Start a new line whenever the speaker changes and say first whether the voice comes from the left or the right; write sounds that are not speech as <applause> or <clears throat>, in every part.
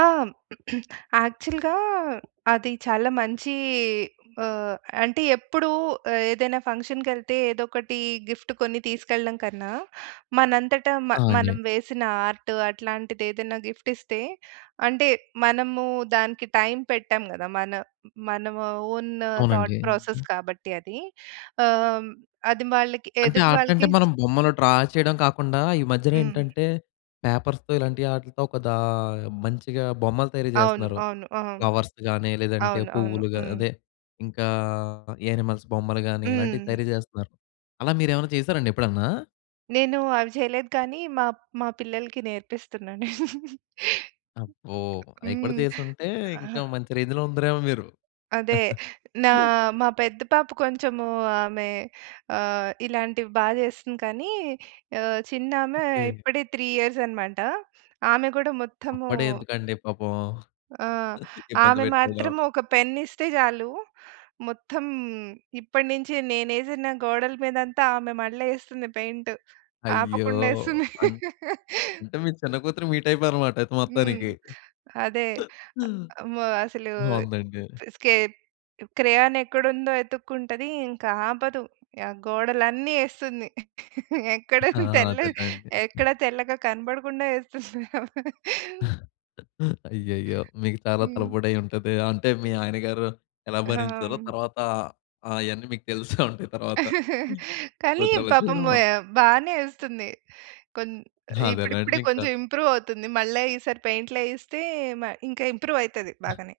right: ఆ! <clears throat> యాక్చల్‌గా అది చాలా మంచీ ఆహ్, అంటే ఎప్పుడూ ఏదైనా ఫంక్షన్‌కెళ్తే ఏదోకటి గిఫ్ట్ కొని తీసుకెళ్ళడం కన్నా, మనంతట మ
left: ఆ! అండి.
right: మనం వేసిన ఆర్ట్ అట్లాంటిదేదైనా గిఫ్ట్ ఇస్తే, అంటే మనము దానికి టైం పెట్టాం గదా! మన మన ఆహ్, ఓన్ థాట్
left: అవునండి.
right: ప్రాసెస్
left: హ్మ్.
right: కాబట్టి అది. ఆహ్, హ్మ్, అది వాళ్ళకి
left: అంటే
right: ఎదుటి
left: ఆర్టంటే
right: వాళ్ళకి ఇస్
left: మనం బొమ్మలు డ్రా చేయడం కాకుండా, ఈ
right: హ్మ్.
left: మధ్యనేంటంటే పేపర్స్‌తో ఇలాంటి ఆట్లితో ఒకదా మంచిగా బొమ్మలు తయరి
right: అవును.
left: చేస్తున్నారు.
right: అవును. ఆ!
left: ఫ్లవర్స్ గానీ, లేదంటే
right: అవును. అవును.
left: పువ్వులుగా
right: హ్మ్.
left: అదే ఇంకా యానిమల్స్ బొమ్మలు గానీ ఇలాంటివి
right: హ్మ్.
left: తయరి చేస్తున్నారు. అలా మీరేమైనా చేసారండి ఎప్పుడన్నా?
right: నేను అవి చేయలేదు కానీ మా మా పిల్లలకి నేర్పిస్తున్నాను. <chuckles>
left: అబ్బో! అయి కూడా
right: హ్మ్.
left: చేసుంటే,
right: ఆహా!
left: ఇంకా మంచి రేంజ్‌లో ఉందురేమో మీరు.
right: అదే.
left: <chuckles>
right: నా మా పెద్ద పాప కొంచము ఆమె ఆహ్, ఇలాంటివి బా చేస్తుంది. కానీ ఆహ్, చిన్నామె
left: ఓకే.
right: ఇప్పుడే 3 ఇయర్సనమాట. ఆమె గూడా మొత్తము
left: అప్పుడే ఎందుకండీ పాపం.
right: ఆ!
left: <chuckles> ఇబ్బంది
right: ఆమె
left: పెట్టేయడం.
right: మాత్రం ఒక పెన్ ఇస్తే జాలు, మొత్తం ఇప్పటి నించి నేనేసిన గోడల మీదంతా ఆమె మళ్ళా ఏస్తుంది పెయింట్.
left: అయ్యో!
right: ఆపకుండా ఏస్తుంది.
left: అన్
right: <laughs>
left: అంటే, మీ చిన్న కూతురు మీ టైపే అనమాట అయితే
right: హ్మ్.
left: మొత్తానికి.
right: అదే.
left: హ్మ్.
right: అ అమ్మో! అసలు
left: బావుందండి.
right: తిస్కె క్రెయాన్ ఎక్కడుందో ఎతుక్కుంటది ఇంక ఆపదు. గోడలన్నీ ఏస్తుంది.
left: ఆ!
right: ఎక్కడున్న తెల్లగ
left: అదేలేండి.
right: ఎక్కడ తెల్లగా కనబడకుండా ఏస్తుంది ఆమె.
left: <chuckles> అయ్యయ్యో! మీకు చాలా
right: హ్మ్.
left: తలపోడై ఉంటదే! అంటే మీ ఆయన గారు ఎలా
right: ఆ!
left: భరించారో,
right: హ్మ్.
left: తర్వాత ఆ యన్నీ మీకు తెలుసే ఉంటాయి తర్వాత.
right: <chuckles>
left: హ్మ్,
right: కానీ
left: కూతురాల చేయడం
right: పాపము
left: వల్ల.
right: బానే ఏస్తుంది. కొన్ ఇప్పుడిప్పుడే
left: అదేగాండింకా.
right: కొంచుం ఇంప్రూవ్ అవుతుంది. మళ్ళా ఈసారి పెయింట్‌లేయిస్తే మ ఇంక ఇంప్రూవ్ అయితది బాగానే.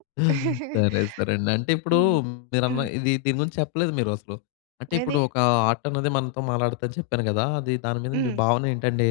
right: <chuckles>
left: సరే. సరే అండి. అంటే ఇప్పుడు
right: హ్మ్.
left: మీరన్న
right: హ్మ్.
left: ఇది దీని గురించి చెప్పలేదు మీరసలు. అంటే
right: ఏది?
left: ఇప్పుడు ఒకా ఆటనేది మనతో మాట్లాడతాదని చెప్పాను గదా! అది దాని మీద మీ
right: హ్మ్.
left: భావనేంటండి?